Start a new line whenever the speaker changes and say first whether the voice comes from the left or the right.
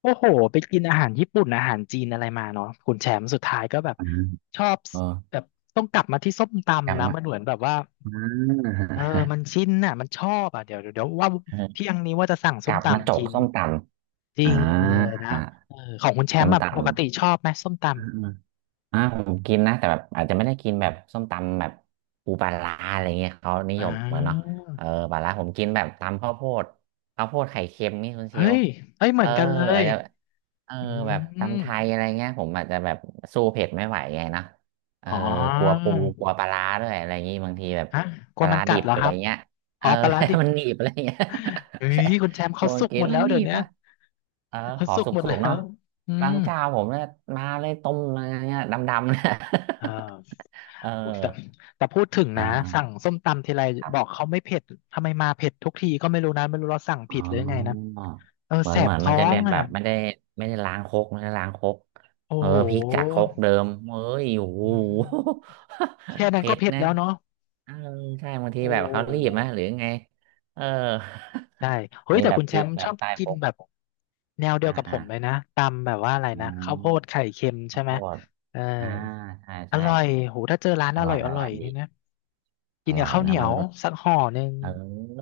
left: โอ้โหไปกินอาหารญี่ปุ่นอาหารจีนอะไรมาเนาะคุณแชมป์สุดท้ายก็แบบ
right: อ่า
left: ชอบ
right: เออ
left: แบบต้องกลับมาที่ส้มตำนะ
right: กำมะ
left: มันเหมือนแบบว่า
right: อ่า
left: เออมันชินน่ะมันชอบอ่ะเดี๋ยวว่า เที่
right: อ
left: ยงนี้ว่าจะสั่งส้ม
right: กับมาจ
left: ตำ
right: ก
left: กิน
right: ส้มต
left: จ
right: ำ
left: ริ
right: อ่า
left: งเลยนะ
right: อ่า
left: เออของคุณแช
right: ำส้
left: ม
right: ม
left: ป์อะ
right: ต
left: ปกติชอบไหมส้มต
right: ำอ่า อ่าผมกินนะแต่แบบอาจจะไม่ได้กินแบบส้มตำแบบปูปลาร้าอะไรเงี้ยเขานิ
left: ำอ๋
right: ยมเหมือนเนาะ
left: อ
right: เออปลาร้าผมกินแบบตำข้าวโพดข้าวโพดไข่เค็มนี่คุณเช
left: เฮ้
right: ล
left: ยเฮ้ยเห
right: เอ
left: มือ
right: อ
left: นกันเล
right: อา
left: ย
right: จจะเออ
left: อื
right: แบบ
left: ม
right: ตำไทยอะไรเงี้ยผมอาจจะแบบสู้เผ็ดไม่ไหวไงเนาะเออ
left: อ๋อ
right: กลัวปูกลัวปลาร้าด้วยอะไรอย่างงี้บางทีแบบ
left: ฮะกลั
right: ป
left: ว
right: ลา
left: มัน
right: ร้า
left: กั
right: ดิ
left: ด
right: บ
left: เหรอ
right: อะ
left: ค
right: ไร
left: รับ
right: เงี้ยเอ
left: อ๋อ
right: อ
left: ปลาร้าดิบ
right: มันหนีบอะไรเงี้ย
left: เฮ้
right: ใช่
left: ยคุณแชมป์
right: ก
left: เขา
right: ลัว
left: สุก
right: กิ
left: ห
right: น
left: มด
right: แล้
left: แล้
right: ว
left: ว
right: หนี
left: เดี๋ยว
right: บ
left: เนี้ย
right: อ่ะ เออ
left: เขา
right: ขอ
left: สุก
right: ส
left: หมด
right: ุ
left: แล้
right: กๆเนาะ
left: ว อื
right: บา
left: ม
right: งเจ้าผมเนี่ยมาเลยต้มอะไรเงี้ยดำๆเนี่ย
left: อ่า
right: เออ
left: โอ้ยแต่พูดถึง
right: อ
left: นะสั่
right: ่า
left: งส้มตำทีไร
right: ๆครั
left: บอก
right: บ
left: เขาไม่เผ็ดทำไมมาเผ็ดทุกทีก็ไม่รู้นะไม่รู้เราสั่ง
right: อ๋
left: ผิ
right: อ
left: ดหรือยังไงนะเออ
right: เหมือ
left: แส
right: นเห
left: บ
right: มือนมั
left: ท้อ
right: นจะแบ
left: ง
right: บ
left: อ่ะ
right: แบบไม่ได้ไม่ได้ล้างครกไม่ได้ล้างครก
left: โอ้
right: เออ
left: โห
right: พริกจากครกเดิมเอ้ยโอ้โห
left: อืมแค่ นั้น
right: เผ็
left: ก็
right: ด
left: เผ็ด
right: นะ
left: แล้วเนาะ
right: เออใช่บางที
left: โอ้
right: แบบ
left: โห
right: เขารีบไหมหรือไงเออ
left: ใช่เฮ้ ย
right: มี
left: แต่
right: แบบ
left: คุณ
right: พ
left: แช
right: ริก
left: มป์
right: แบ
left: ชอ
right: บ
left: บ
right: ใต้
left: กิ
right: ค
left: น
right: รก
left: แบบแนวเดีย
right: อ่า
left: วกับผ
right: อ่า
left: มเลยนะตำแบบว่าอะไร
right: อื
left: นะข้าว
right: ม
left: โพดไข่เค็มใช่
right: ข้าวโพ
left: ไหม
right: ด
left: เออ
right: อ่าใช่
left: อ
right: ใช่
left: ร่อยโหถ้าเจอร้าน
right: อ
left: อร่
right: ร่
left: อ
right: อ
left: ย
right: ย
left: อ
right: อ
left: ร่
right: ร่
left: อ
right: อ
left: ย
right: ย
left: นี่
right: ดี
left: นะกิ
right: อ
left: นกั
right: ร่
left: บ
right: อย
left: ข้าวเห
right: นะ
left: นีย
right: มัน
left: วสักห่อหนึ่ง
right: เออ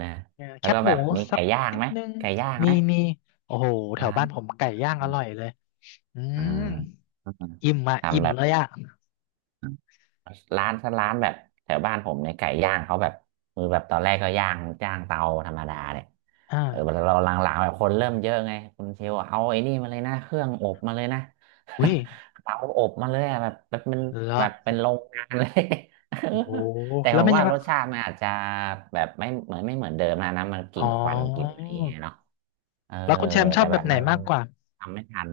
right: นะ
left: เออแค
right: แล้ว
left: บ
right: ก็
left: ห
right: แบ
left: มู
right: บมี
left: สัก
right: ไก่ย่าง
left: นิด
right: ไหม
left: นึง
right: ไก่ย่าง
left: มี
right: ไหม
left: โอ้โหแถว
right: ร้า
left: บ้า
right: น
left: นผมไก่ย่างอร่อยเลยอื
right: อ่
left: ม
right: า
left: อิ่มอ่ะอิ่
right: ทำ
left: ม
right: แบบ
left: เลยอ่ะ
right: ร้านถ้าร้านแบบแถวบ้านผมเนี่ยไก่ย่างเขาแบบมือแบบตอนแรกก็ย่างย่างเตาธรรมดาเนี่ย
left: อ่า
right: เออเราหลังๆแบบคนเริ่มเยอะไงคุณเชลเอาไอ้นี่มาเลยนะเครื่องอบมาเลยนะ
left: อุ้ย
right: เตาอบมาเลยอะแบบแบบเป็น
left: เหร
right: แบบเป็น
left: อ
right: โรงงานเลย เออ
left: โอ้โห
right: แต่
left: แล้
right: ผ
left: ว
right: ม
left: ไม่ยั
right: ว่า
left: ง
right: รสชาติมันอาจจะแบบไม่เหมือนไม่เหมือนเดิมนะนะมันก
left: อ๋อ
right: ลิ่นควันกลิ่นอะไรอย่างเงี้ยเนาะเออ
left: แล้วคุณแชมป์ชอ
right: แต่
left: บแบ
right: แบ
left: บ
right: บ
left: ไหน
right: มัน
left: มากกว่า
right: ทำไม่ทัน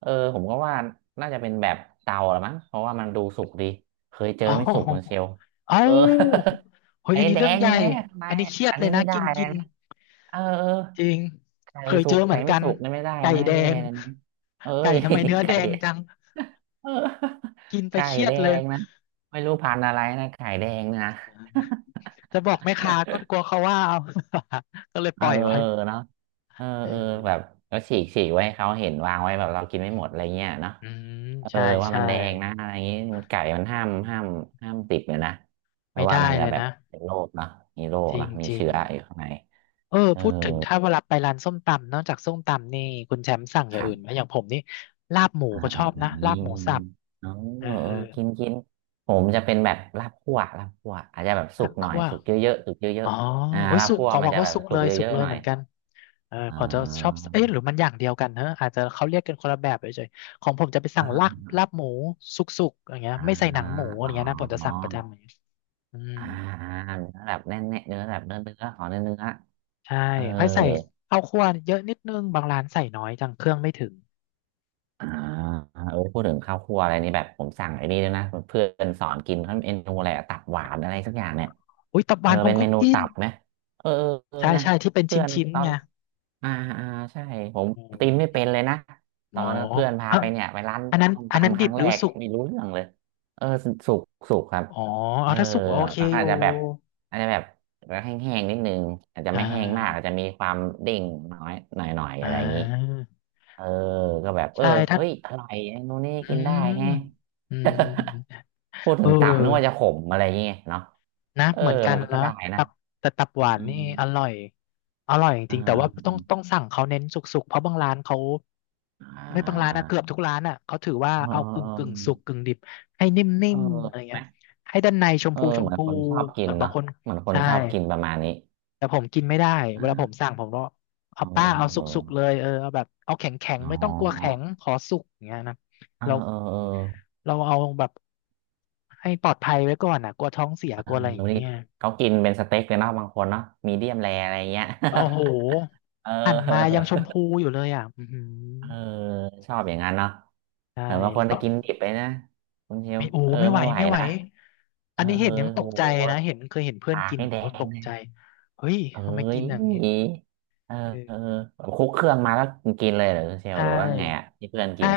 right: เออผมก็ว่าน่าจะเป็นแบบเตาละมั้งเพราะว่ามันดูสุกดีเคยเจอ
left: อ๋
right: ไม่สุกเหมือนเชล
left: อ
right: ล์
left: เอ้า
right: เออ
left: เฮ้ย
right: ไอ้
left: อันนี้
right: แด
left: เรื่อง
right: ง
left: ใหญ่
right: เลยทำไม
left: อันนี้เครียด
right: อัน
left: เล
right: นี้
left: ยนะ
right: ไม่ได้
left: กิน
right: เล
left: กิ
right: ย
left: น
right: นะเออเออ
left: จริง
right: ไก่
left: เคย
right: สุ
left: เจ
right: ก
left: อเหมื
right: ไก่
left: อน
right: ไม่
left: กัน
right: สุกนี่ไม่ได้
left: ไก่
right: นะ
left: แด
right: แย่
left: ง
right: เลยนะเอ้
left: ไก่
right: ย
left: ทำไมเนื้อ แด
right: ไก่
left: งจัง
right: เออ
left: กิน ไป
right: ไก่
left: เครีย
right: แด
left: ดเลย
right: งนะไม่รู้พันธุ์อะไรนะไก่แดงนะ
left: จะบอกแม่ค้าก็กลัวเขาว่าเอา ก็เลย ป
right: เออ
left: ล่อยไว้
right: เนาะเออ
left: เอ
right: เออแบบ
left: อ
right: แล้วฉีกฉีกไว้ให้เขาเห็นวางไว้แบบเรากินไม่หมดอะไรเงี้ยเนาะ
left: อืม
right: เออ
left: ใช่
right: ว่า
left: ใช่
right: มันแดงนะอะไรอย่างนี้มันไก่มัน
left: อื
right: ห้ามห้าม
left: ม
right: ห้ามติดเลยนะเพ
left: ไม่
right: ราะว่า
left: ได้
right: มัน
left: เล
right: จะ
left: ย
right: แบบ
left: นะ
right: เป็นโรคเนาะมีโรค
left: จริ
right: เนาะ
left: ง
right: มี
left: จริง
right: เชื้ออยู่ข้างใน
left: เออ
right: เออ
left: พูดถึงถ้าเวลาไปร้านส้มตำนอกจากส้มตำนี่คุณแชมป์สั่งอ
right: ค
left: ย่าง
right: รั
left: อื่นไหม
right: บ
left: อย่างผมนี่ลาบหมู
right: อ่า
left: ก็ช
right: อ่า
left: อบ
right: อั
left: นะ
right: น
left: ลา
right: นี้
left: บหมูสั
right: มี
left: บ
right: เออ
left: เออ
right: เออกินกินผมจะเป็นแบบลาบคั่วลาบคั่วอาจจะแบบสุ
left: ลา
right: ก
left: บ
right: หน่อย
left: คั่ว
right: สุกเยอะๆสุกเย
left: อ๋
right: อะ
left: อ
right: ๆอ่า
left: โอ้ย
right: ลาบ
left: สุก
right: คั่ว
left: ของ
right: มั
left: ผ
right: น
left: ม
right: จะ
left: ก็
right: แบบ
left: สุก
right: สุ
left: เล
right: ก
left: ย
right: เย
left: สุก
right: อะ
left: เล
right: ๆห
left: ย
right: น่อ
left: เห
right: ย
left: มือนกันเออ
right: อ่
left: ผมจะชอบ
right: า
left: เอ๊ะหรือมันอย่างเดียวกันเนอะอาจจะเขาเรียกกันคนละแบบเฉยๆของผมจะไปสั่งลาบ
right: อ่า
left: ลาบหมูสุกๆอย่างเงี้ย
right: อ
left: ไม่ใส่หนังหมู
right: อ
left: อ
right: อ๋
left: ย่างเงี้ยนะผมจะ
right: อ
left: สั่งประจำอย่างเงี้ยอืม
right: อ่าอ่าเนื้อแบบแน่นๆเนื้อแบบเนื้อเนื้อขอเนื้อเนื้อ
left: ใช่
right: เออ
left: ค่อยใส่ข้าวคั่วเยอะนิดนึงบางร้านใส่น้อยจังเครื่องไม่ถึง
right: อ่าเออพูดถึงข้าวคั่วอะไรนี่แบบผมสั่งไอ้นี่ด้วยนะเพื่อนสอนกินเขาเมนูอะไรอะตับหวานอะไรสักอย่างเนี่ย
left: อุ้ยตับห
right: เอ
left: วา
right: อ
left: นผม
right: เป็น
left: ก็
right: เมนู
left: กิน
right: ตับไหมเออเออเออ
left: ใช่
right: นะ
left: ใช่ที่เป็นช
right: เพื่อน
left: ิ้น
right: ตอ
left: ๆไง
right: นอ่าอ่าใช่ผม
left: อ
right: ตีนไม่
left: ืม
right: เป็นเลยนะต
left: อ๋
right: อ
left: อ
right: นนั้นเพื่อนพา
left: อ่ะ
right: ไปเนี่ยไปร้าน
left: อันนั้น
right: ส้ม
left: อันนั้น
right: ตำค
left: ดิ
right: รั้
left: บ
right: ง
left: ห
right: แร
left: รือ
right: ก
left: สุก
right: ไม่รู้เรื่องเลยเออสุกสุกครับ
left: อ๋อ
right: เอ
left: เอา
right: อ
left: ถ้าสุกโอเคอ
right: อาจ
left: ยู่
right: จะแบบอาจจะแบบแห้งๆนิดนึงอาจจะ
left: อ่
right: ไม่แห้งมากอา
left: า
right: จจะมีความเด้งน้อยหน่อยๆ
left: อ่
right: อะไรอย่างนี้
left: า
right: เออก็แบบเออ
left: ใช่ถ้า
right: เฮ้ยอร่อยโน่นนี่
left: อื
right: กินได้
left: ม
right: แฮะ
left: อืม
right: พูดถึ
left: เอ
right: งตับนึก
left: อ
right: ว่าจะขมอะไรอย่างเงี้ยเนาะ
left: นะ
right: เออ
left: เหมือนกั
right: มั
left: น
right: นก็
left: นะ
right: ได้นะ
left: ตับแต่ตับห
right: อื
left: วาน
right: ม
left: นี่อร่
right: อ
left: อย อร่อยจริ
right: ่า
left: งๆแต่ว่าต้องสั่งเขาเน้นสุกๆ เพราะบางร้านเขา
right: อ่
left: ไม่บางร้าน
right: า
left: อะเกือบทุกร้านอะเขาถือว่า
right: เออ
left: เอากึ่
right: เอ
left: งกึ่งสุก
right: อ
left: กึ่งดิบให้นิ่
right: เออ
left: มๆอะไร
right: ไหม
left: เงี้ยให้ด้านในชม
right: เออ
left: พูช
right: เห
left: ม
right: มือน
left: พู
right: คนชอบกิ
left: แบ
right: น
left: บบาง
right: เนาะ
left: คน
right: เหมือนคน
left: ใช่
right: ชอบกินประมาณนี้
left: แต่ผมกินไม่ได้
right: อ่
left: เวลาผม
right: า
left: สั่งผมก็
right: เอ
left: เอา
right: อ
left: ป้าเอา
right: เออ
left: สุกๆเลยเออเอาแบบเอาแข็งแข็ง
right: อ๋
left: ไม่ต้องกลัวแข็
right: อ
left: งขอสุกอย่างเงี้ยนะ
right: เออ
left: เรา
right: เออเออ
left: เอาแบบให้ปลอดภัยไว้ก่อนอ่ะกลัวท้องเสีย
right: เอ
left: ก
right: อ
left: ลัวอะไรอย่า
right: เดี
left: งเงี้
right: นี้
left: ย
right: เขากินเป็นสเต็กเลยเนาะบางคนเนาะมีเดียมแรอะไรเงี้ย
left: โอ้โห
right: เ
left: หั่นมายังชม
right: ออ
left: พูอยู่เลยอ่ะอือหือ
right: เออชอบอย่างนั้นเนาะ
left: ใช่
right: เหมือนบางค
left: แล้
right: น
left: วต้
right: จะ
left: อง
right: กินดิบไปนะคุณเชล
left: ไม่โอ้
right: เออ
left: ไม่ไหว
right: ไม่ไหว
left: ไม่ไหว
right: นะเอ
left: อั
right: อ
left: นนี้
right: เอ
left: เห็
right: อ
left: นยังต
right: โห
left: กใจนะเห็นเคยเห็นเพื่อน
right: ปาก
left: กิน
right: ให้แด
left: โหต
right: ง
left: ก
right: เลย
left: ใจเฮ้ย
right: เอ้
left: ทำไมกิน
right: ย
left: อย่างนี้
right: เออเออ
left: เออ
right: แบบคลุกเครื่องมาแล้วกินเลยเหรอคุณเชล
left: ใช่
right: หรือว่าไงอ่ะที่เพื่อนกิ
left: ใช่
right: น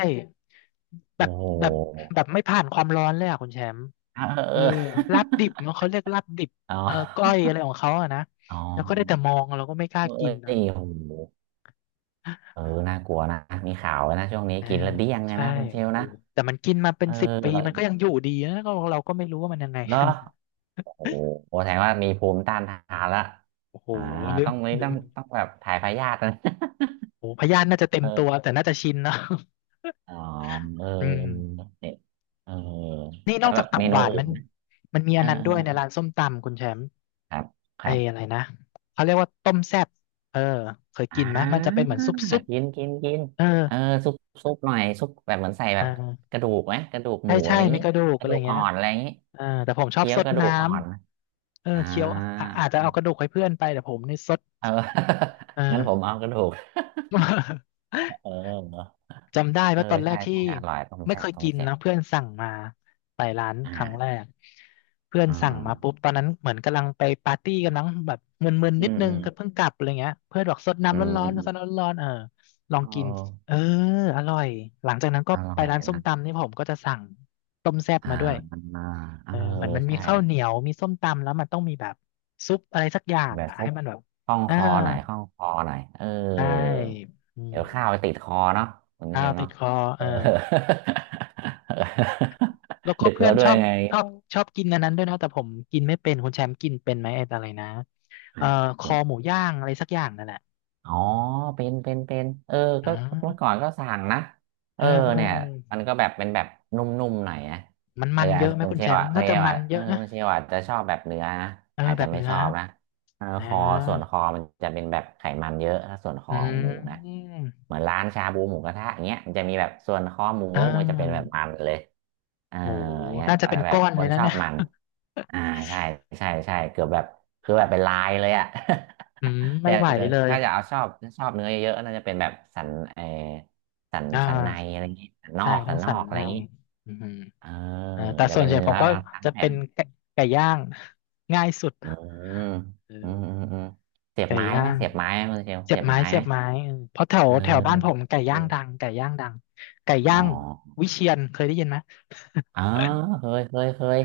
left: แบ
right: โอ้
left: บ
right: โห
left: แบบแบบไม่ผ่านความร้อนเลยอ่ะคุณแชมป์
right: เออ
left: เอ
right: เอ
left: อลาบ
right: อ
left: ดิบเนาะเขาเรียกลาบดิบ
right: เอออ๋
left: เออก้อย
right: อ
left: อะไรของเขาอะนะ
right: อ๋อ
left: แล้วก็ได้แต่มองเราก็ไม่กล้า
right: เอ้
left: กินนะ
right: ยโอ้โหเออน่ากลัวนะมีข่าวไว้นะช่วงนี้
left: เออ
right: กินแล้วเดี้ยงเลย
left: ใช่
right: นะคุณเชล
left: โอ้
right: นะ
left: แต่มันกินมาเป็
right: เอ
left: น
right: อ
left: สิบปีมันก็
right: เ
left: ยังอยู่ดีนะก็เราก็ไม่รู้ว่ามันยังไง
right: หรอ โอ้โหแสดงว่ามีภูมิต้านทานละ
left: โอ้โห
right: อ่า
left: ลื
right: ต้
left: ม
right: องนี่
left: ลื
right: ต้อ
left: ม
right: งต้องแบบถ่ายพยาธินะ
left: โอ้โหพยาธิน่าจะ เต็
right: เอ
left: ม
right: อ
left: ตัวแต่น่าจะชินเนอะ
right: อ๋อเออ
left: อืม
right: เนี่ยเออ
left: นี่น
right: แล้
left: อ
right: ว
left: ก
right: แบ
left: จาก
right: บ
left: ตับ
right: เม
left: ห
right: นู
left: วาน
right: อื่
left: มั
right: น
left: น
right: นะ
left: มีอั
right: เอ
left: น
right: อ
left: นั้นด้
right: เอ
left: ว
right: อ
left: ยในร้านส้มตำคุณแชมป์
right: ครับค
left: ไอ้
right: รั
left: อะ
right: บ
left: ไรนะเขาเรียกว่าต้มแซ่บเออเคย
right: อ่
left: กินไหมมันจะเป็น
right: า
left: เหมือนซุป
right: กินกินกิน
left: เออ
right: เออซุปซุปหน่อยซุปแบบเหมือนใส่แบ
left: อ่
right: บก
left: า
right: ระดูกไหมกระดูกห
left: ใช่
right: มูอะ
left: ใช่
right: ไรอย่าง
left: ไม่
right: นี้
left: กระดูก
right: ก
left: อะ
right: ระ
left: ไร
right: ดูกอ่
left: เงี้
right: อ
left: ย
right: นอะไรอย่างนี้
left: เออแต่ผมชอบ
right: เคี้ย
left: ซ
right: ว
left: ด
right: กระดู
left: น้
right: กอ่อน
left: ำเออ
right: อ่า
left: เคี้ยวอะอาจจะเอากระดูกให้เพื่อนไปแต่ผมนี่ซด
right: เออ
left: เอ
right: งั้
left: อ
right: นผมเอากระดูกเออ
left: จำได้
right: เออ
left: ว่าตอนแร
right: ใช่
left: กที่
right: ใช่อร่อยต้ม
left: ไม่
right: แซ่
left: เค
right: บ
left: ย
right: ต้
left: กิ
right: ม
left: น
right: แซ่บ
left: นะเพื่อนสั่งมาไปร้าน
right: อ
left: ครั้งแร
right: ่า
left: กเพื่อน
right: อื
left: สั่ง
right: ม
left: มาปุ๊บตอนนั้นเหมือนกำลังไปปาร์ตี้กันมั้งแบบมึนๆ
right: อื
left: นิด
right: ม
left: นึ
right: อื
left: ง
right: ม
left: ก็เพิ่งกลับอะไรเงี้ยเพื่อนบอกสด
right: อื
left: น้ำ
right: ม
left: ร้อน
right: อื
left: ๆสด
right: ม
left: น้ำร้อนๆเออลอง
right: เอ
left: กินเออ
right: อ
left: อร่อย.หลังจากนั้นก็
right: เอออร่อ
left: ไป
right: ย
left: ร้านส้ม
right: นะ
left: ตำนี่ผมก็จะสั่งต้มแซ่บ
right: อ่า
left: มาด้วย
right: อ่าเอ
left: เอ
right: อ
left: อเหมือนมันมี
right: ใช่
left: ข้าวเหนียวมีส้มตำแล้วมันต้องมีแบบซุปอะไรสักอย่าง
right: แบบ
left: อ่ะ
right: ซุ
left: ให้
right: ป
left: มันแบบ
right: คล่อง
left: อ่า
right: คอหน่อยคล่องคอหน่อยเออ
left: ใช่อื
right: เดี๋
left: ม
right: ยวข้าวไปติดคอเนาะคุณเช
left: ข้าว
right: ม
left: ติ
right: เนาะ
left: ดคอ
right: เอ
left: เออ
right: อ
left: แล้ว ก็
right: ดึก
left: เพื่
right: แล้
left: อน
right: วด้
left: ช
right: ว
left: อ
right: ย
left: บ
right: ไง
left: ชอบชอบกินอันนั้นด้วยนะแต่ผมกินไม่เป็นคุณแชมป์กินเป็นไหมไอ้อะไรนะ
right: อ่
left: เอ่อคอหมู
right: า
left: ย่างอะไรสักอย่างนั่นแหละ
right: อ๋อเป็น
left: อ่
right: ก็เมื่อ
left: า
right: ก่อนก็สั่งนะเอ
left: เอ
right: อ
left: อเออ
right: เนี่ย
left: เออ
right: มันก็แบบเป็นแบบนุ่มๆหน่อยนะ
left: มัน
right: เอ
left: มั
right: อ
left: นเย
right: อาจ
left: อะ
right: จะ
left: ไหม
right: คุณ
left: คุณ
right: เช
left: แช
right: ล
left: ม
right: อ่ะ
left: ป์น่าจะมันเย
right: เออ
left: อะนะ
right: คุณเชลอ่ะจะชอบแบบเนื้อนะ
left: เออ
right: อาจ
left: แบ
right: จะ
left: บ
right: ไม่
left: เนื้
right: ช
left: อ
right: อบนะ เออ
left: นะ
right: คอส่วนคอมันจะเป็นแบบไขมันเยอะถ้าส่วนค
left: อื
right: อของหมูนะ
left: ม
right: เหมือนร้านชาบูหมูกระทะอย่างเงี้ยมันจะมีแบบส่วนคอหมู
left: อ่
right: มันจะเป็นแบบ
left: า
right: มันเลยเออ
left: โห
right: เงี้ย
left: น่าจะเป็น
right: แบ
left: ก้
right: บ
left: อน
right: ค
left: เลย
right: น
left: นะ
right: ชอบ
left: เนี่ย
right: มันอ่าใช่ใช่ใช่เกือบแบบ
left: โอ
right: คือแบบเป็น
left: ้
right: ลายเลยอะ
left: อืม
right: แต่
left: ไม่ไหวเลย
right: ถ้าจะเอาชอบชอบเนื้อเยอะๆน่าจะเป็นแบบสันเออสัน
left: อ่
right: สันใน
left: า
right: อะไรอย่างงี้สันนอ
left: ใช่
right: ก
left: ต้
right: สั
left: อ
right: น
left: ง
right: น
left: สั
right: อ
left: น
right: กอะ
left: ใน
right: ไรอย่างงี้
left: อืม
right: เออ
left: อ่าแต่
right: จะ
left: ส่วน
right: เป็น
left: ใหญ่
right: เนื้
left: ผ
right: อ
left: มก็
right: ทั้ง
left: จะ
right: แผ่
left: เป็น
right: น
left: ไก่ไก่ย่างง่ายสุด
right: เออ
left: เอ
right: เออ
left: อ
right: เออเออเสียบ
left: ไก่
right: ไม้
left: ย่า
right: ไหม
left: ง
right: เสียบไม้ไหมคุณเชล
left: เสีย
right: เสี
left: บ
right: ยบ
left: ไม้
right: ไม้
left: เสี
right: ไหม
left: ยบไม้เออเพราะแถว
right: เออ
left: แถวบ้านผมไก่ย่า
right: กิ
left: งดัง
right: น
left: ไก่ย่างดังไก่
right: อ๋
left: ย่า
right: อ
left: งวิเชียรเคยได้ยินไหม
right: อ๋อเคย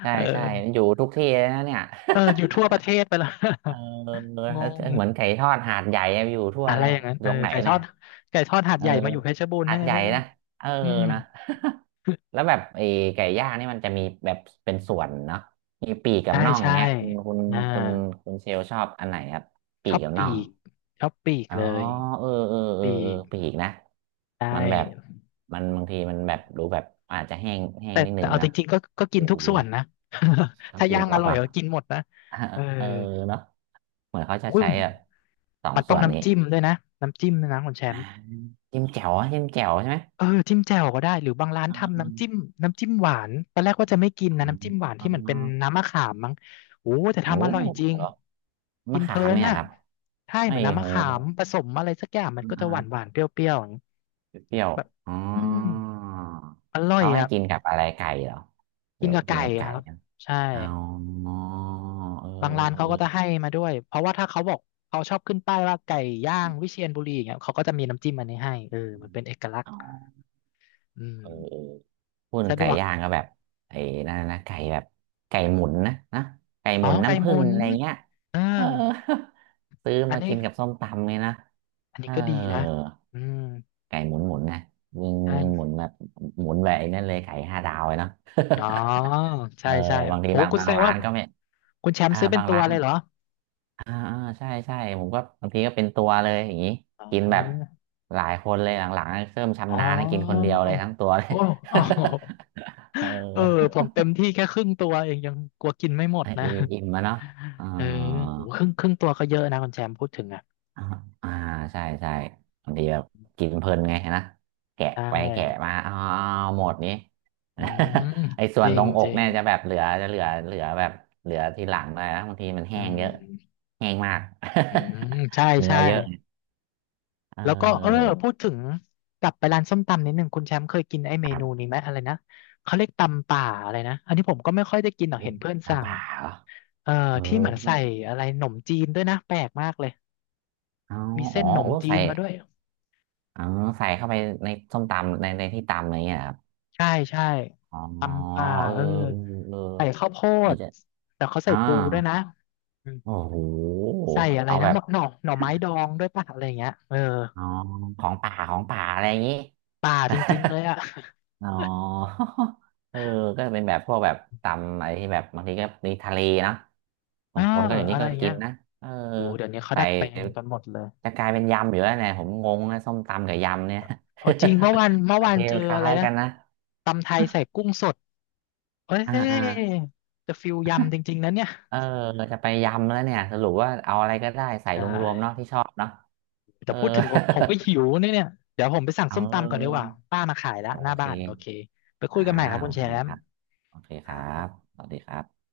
right: ใช่
left: เออ
right: ใช่อยู่ทุกที่เลยนะเนี่ย
left: เอออยู่ทั่วประเทศไปแล้ว
right: เ ออเห
left: งง
right: มือนไก่ทอดหาดใหญ่อะอยู่ทั่ว
left: อะไร
right: เลย
left: อย่างนั้น
right: อยู่
left: เออ
right: ตรงไหน
left: ไก่ท
right: เนี่
left: อ
right: ย
left: ดไก่ทอดหาด
right: เออ
left: ใหญ่มาอยู่เพชรบูรณ์
right: หา
left: นั่น
right: ด
left: ไง
right: ใหญ่
left: ไม่รู้
right: นะ
left: นะ
right: เออ
left: อืม
right: นะ แล้ วแบบไอ้ไก่ย่างนี่มันจะมีแบบเป็นส่วนเนาะมีปีกกับ
left: ใช่
right: น่อง
left: ใช่
right: เนี้ยคุณคุณ
left: อ่า
right: คุณคุณเชลชอบอันไหนครับ
left: ช
right: ปี
left: อ
right: ก
left: บ
right: กับน่อ
left: ปี
right: ง
left: กชอบปีก
right: อ๋อ
left: เลย
right: เออเออเออ
left: ปี
right: เออ
left: ก
right: ปีกนะ
left: ได้
right: มันแบบมันบางทีมันแบบดูแบบอาจจะแห้งแห้
left: แต่
right: งนิดนึ
left: แต่
right: ง
left: เอาจ
right: นะ
left: ริงๆก็ก็กิ
right: เอ
left: น
right: อ
left: ทุก
right: ดี
left: ส่วน
right: นะ
left: นะ ถ้า
right: กิน
left: ย่าง
right: หม
left: อ
right: ด
left: ร่อย
right: เนาะ
left: ก็กินหมดนะเออ
right: เออเนาะเหมือนเขาจะ
left: อุ้ย
right: ใช้แบบสอง
left: มันต้
right: ส่
left: อง
right: วนนี้
left: น้ำจิ้มด้วยนะน้ำจิ้มด้วยนะคุณแช
right: อ่า
left: มป์
right: จิ้มแจ่วอะจิ้มแจ่วใช่ไหม
left: เออจิ้มแจ่วก็ได้หรือบางร้าน
right: อ่าอ
left: ทำน้ำจิ้มน้ำจิ้มหวานตอนแรกว่าจะไม่กิน
right: อ่า
left: นะน้ำจิ้มหวาน
right: อ่า
left: ที่เหมือนเป็นน้ำมะขามมั้งโอ้แต่
right: โอ้
left: ทำอร่อยจริง
right: เหรอ
left: กิ
right: มะ
left: นเพ
right: ขา
left: ลิ
right: ม
left: น
right: เนี่ย
left: น่ะ
right: ครับ
left: ใช่
right: ไอ้
left: เหมือนน้ำ
right: โห
left: มะขามผสมอะไรสักอย่างมันก็
right: อ่
left: จะหวานหวา
right: า
left: นเปรี้ยวๆอย่างนี้
right: เปรี้ยว
left: แบบ
right: ๆอ๋อ
left: อืมอร่อย
right: เขาให้
left: อ่ะ
right: กินกับอะไรไก่เหรอ
left: กิ
right: เดี๋
left: น
right: ยว
left: กับ
right: กิ
left: ไก่
right: นกับไก่
left: ครับ
right: นะ
left: ใช่
right: เอาเออเออ
left: บางร้าน
right: เอ
left: เขาก็จะให้
right: อ
left: มาด้วยเพราะว่าถ้าเขาบอกเขาชอบขึ้นป้ายว่าไก่ย่างวิเชียรบุรีอย่างเงี้ยเขาก็จะมีน้ำจิ้มอันนี้ให้เออมันเป็นเอกลักษ
right: อ๋
left: ณ์
right: อ
left: อืม
right: เออพูดถึง
left: สะด
right: ไก่
left: วก
right: ย่างก็แบบไอ้นั่นนะไก่แบบไก่หมุนนะไก่ห
left: อ๋อ
right: มุน
left: ไข่
right: น้ำ
left: ห
right: ผึ้
left: มุ
right: ง
left: น
right: อะไรเงี้ย
left: เออ
right: เออ ซื้อ
left: อัน
right: มา
left: นี้
right: กินกับส้มตำเลยนะ
left: อัน
right: เอ
left: นี้
right: อ
left: ก็ดีนะอืม
right: ไก่หมุนหมุนนะยิง
left: ใช่
right: ยิงหมุนแบบหมุนแบบไอ้นั่นเลยไก่ห้าดาวเลยเนาะ
left: อ๋อ
right: เอ
left: ใช่
right: อ
left: ใช่
right: บางที
left: โอ้
right: บาง
left: คุณ
right: บา
left: แส
right: ง
left: ดง
right: ร้า
left: ว่า
right: นก็ไม่
left: คุณแชม
right: อ่า
left: ป์ซื้อเป็น
right: บาง
left: ตัว
right: ร้าน
left: เลยเหรอ
right: อ่าใช่ผมก็บางทีก็เป็นตัวเลยอย่างนี้
left: อ๋
right: กินแบบ
left: อ
right: หลายคนเลยหลังๆเริ่ม
left: อ๋
right: ชำ
left: อ
right: นาญนะกินคนเดียวเลยทั้งตัวเลย
left: โอ้ โอ้
right: เอ
left: เออ ผ
right: อ
left: มเต็มที่แค่ครึ่งตัวเองยังกลัวกินไม่หมด
right: อ่ะ
left: นะ
right: อิ่มมาเนาะอ่า
left: เออโหครึ่งครึ่งตัวก็เยอะนะคุณแชมป์พูดถึงอ่ะ
right: อ่าอ่าใช่ใช่บางทีแบบกินเพลินไงนะแกะ
left: ใช
right: ไปแกะมา
left: ่
right: อ้าวหมดนี้
left: อืม
right: ไอ้ส่
left: จ
right: วน
left: ริ
right: ตร
left: ง
right: งอ
left: จ
right: ก
left: ริง
right: เนี่ยจะแบบเหลือจะเหลือแบบเหลือทีหลังเลยนะบางทีมัน
left: อื
right: แห้งเยอะ
left: ม
right: แห้งมาก
left: อืมใช่
right: เนื้อ
left: ใช่
right: เยอะเอ
left: แล้วก็เออ
right: อ
left: พูดถึงกลับไปร้านส้มตำนิดหนึ่งคุณแชมป์เคยกินไอ้เมนูนี้ไหมอะไรนะเขาเรียกตำป่าอะไรนะอันนี้ผมก็ไม่ค่อยได้กินหรอก
right: เฮ้
left: เห็
right: ย
left: นเพื่อนสั่
right: น้ำป
left: ง
right: ลาเหรอ
left: เอ่อ
right: เออ
left: ที่เหมือน
right: ไม่
left: ใส่อะไรหนมจีนด้วยนะแปลกมากเลย
right: เอา
left: มี
right: อ๋
left: เส้
right: อ
left: นหนม
right: โอ้
left: จี
right: ใส่
left: นมาด้วย
right: อ๋อ ใส่เข้าไปในส้มตำในที่ตำอะไรเงี้ยเหรอครับ
left: ใช่ใช่
right: อ๋อ
left: ตำป่า
right: เออ
left: เออ
right: เออ
left: ใส่ข้าวโพ
right: เหมือ
left: ด
right: นจะ
left: แต่เขาใส่
right: อ่า
left: ปูด้วยนะอืม
right: โอ้โห
left: ใส่อะไร
right: เอา
left: นะ
right: แบ
left: ห
right: บ
left: น่อหน่อไม้ดองด้วยป่ะอะไรอย่างเงี้ยเออ
right: อ๋อ ของป่าอะไรอย่างงี้
left: ป่าจริงๆเลยอ่ะ
right: อ๋อ เออก็เป็นแบบพวกแบบตำอะไรที่แบบบางทีก็มีทะเลนะ
left: เอ
right: บา
left: อ
right: งคนก็อย่าง
left: อะ
right: นี้
left: ไร
right: ก็
left: อย่างเงี้
right: กิ
left: ย
right: นนะเออ
left: โอ้เดี๋ยวนี้เขา
right: ใส่
left: ดัดแปลงกันหมดเลย
right: จะกลายเป็นยำอยู่แล้วเนี่ยผมงงนะส้มตำกับยำเนี่ย
left: เอาจริงเมื่อวานเมื่ อ
right: โอ
left: วาน
right: เค
left: เจอ
right: คล้า
left: อะไร
right: ย
left: นะ
right: กันนะ
left: ตำไทยใส่กุ้งสดเอ้ย
right: อ่า
left: จะฟิลยำจริงๆนะเนี่ย
right: เออจะไปยำแล้วเนี่ยสรุปว่าเอาอะไรก็ได้ใส่
left: ใช
right: รวมๆเนาะ
left: ่
right: ที่ชอบเนาะเอ
left: แต่
right: อ
left: พูดถึงผมก็หิวเนี่ยเดี๋ยวผมไปสั่ง
right: เ
left: ส้มตำก่อนดีก
right: ออ
left: ว่าป้ามาขายแล้ว
right: โอ
left: หน้า
right: เค
left: บ้านโอเคไปคุ
right: อ่า
left: ยกันใหม่ครับคุ
right: โอ
left: ณแช
right: เค
left: ม
right: ค
left: ป์
right: รับโอเคครับสวัสดีครับ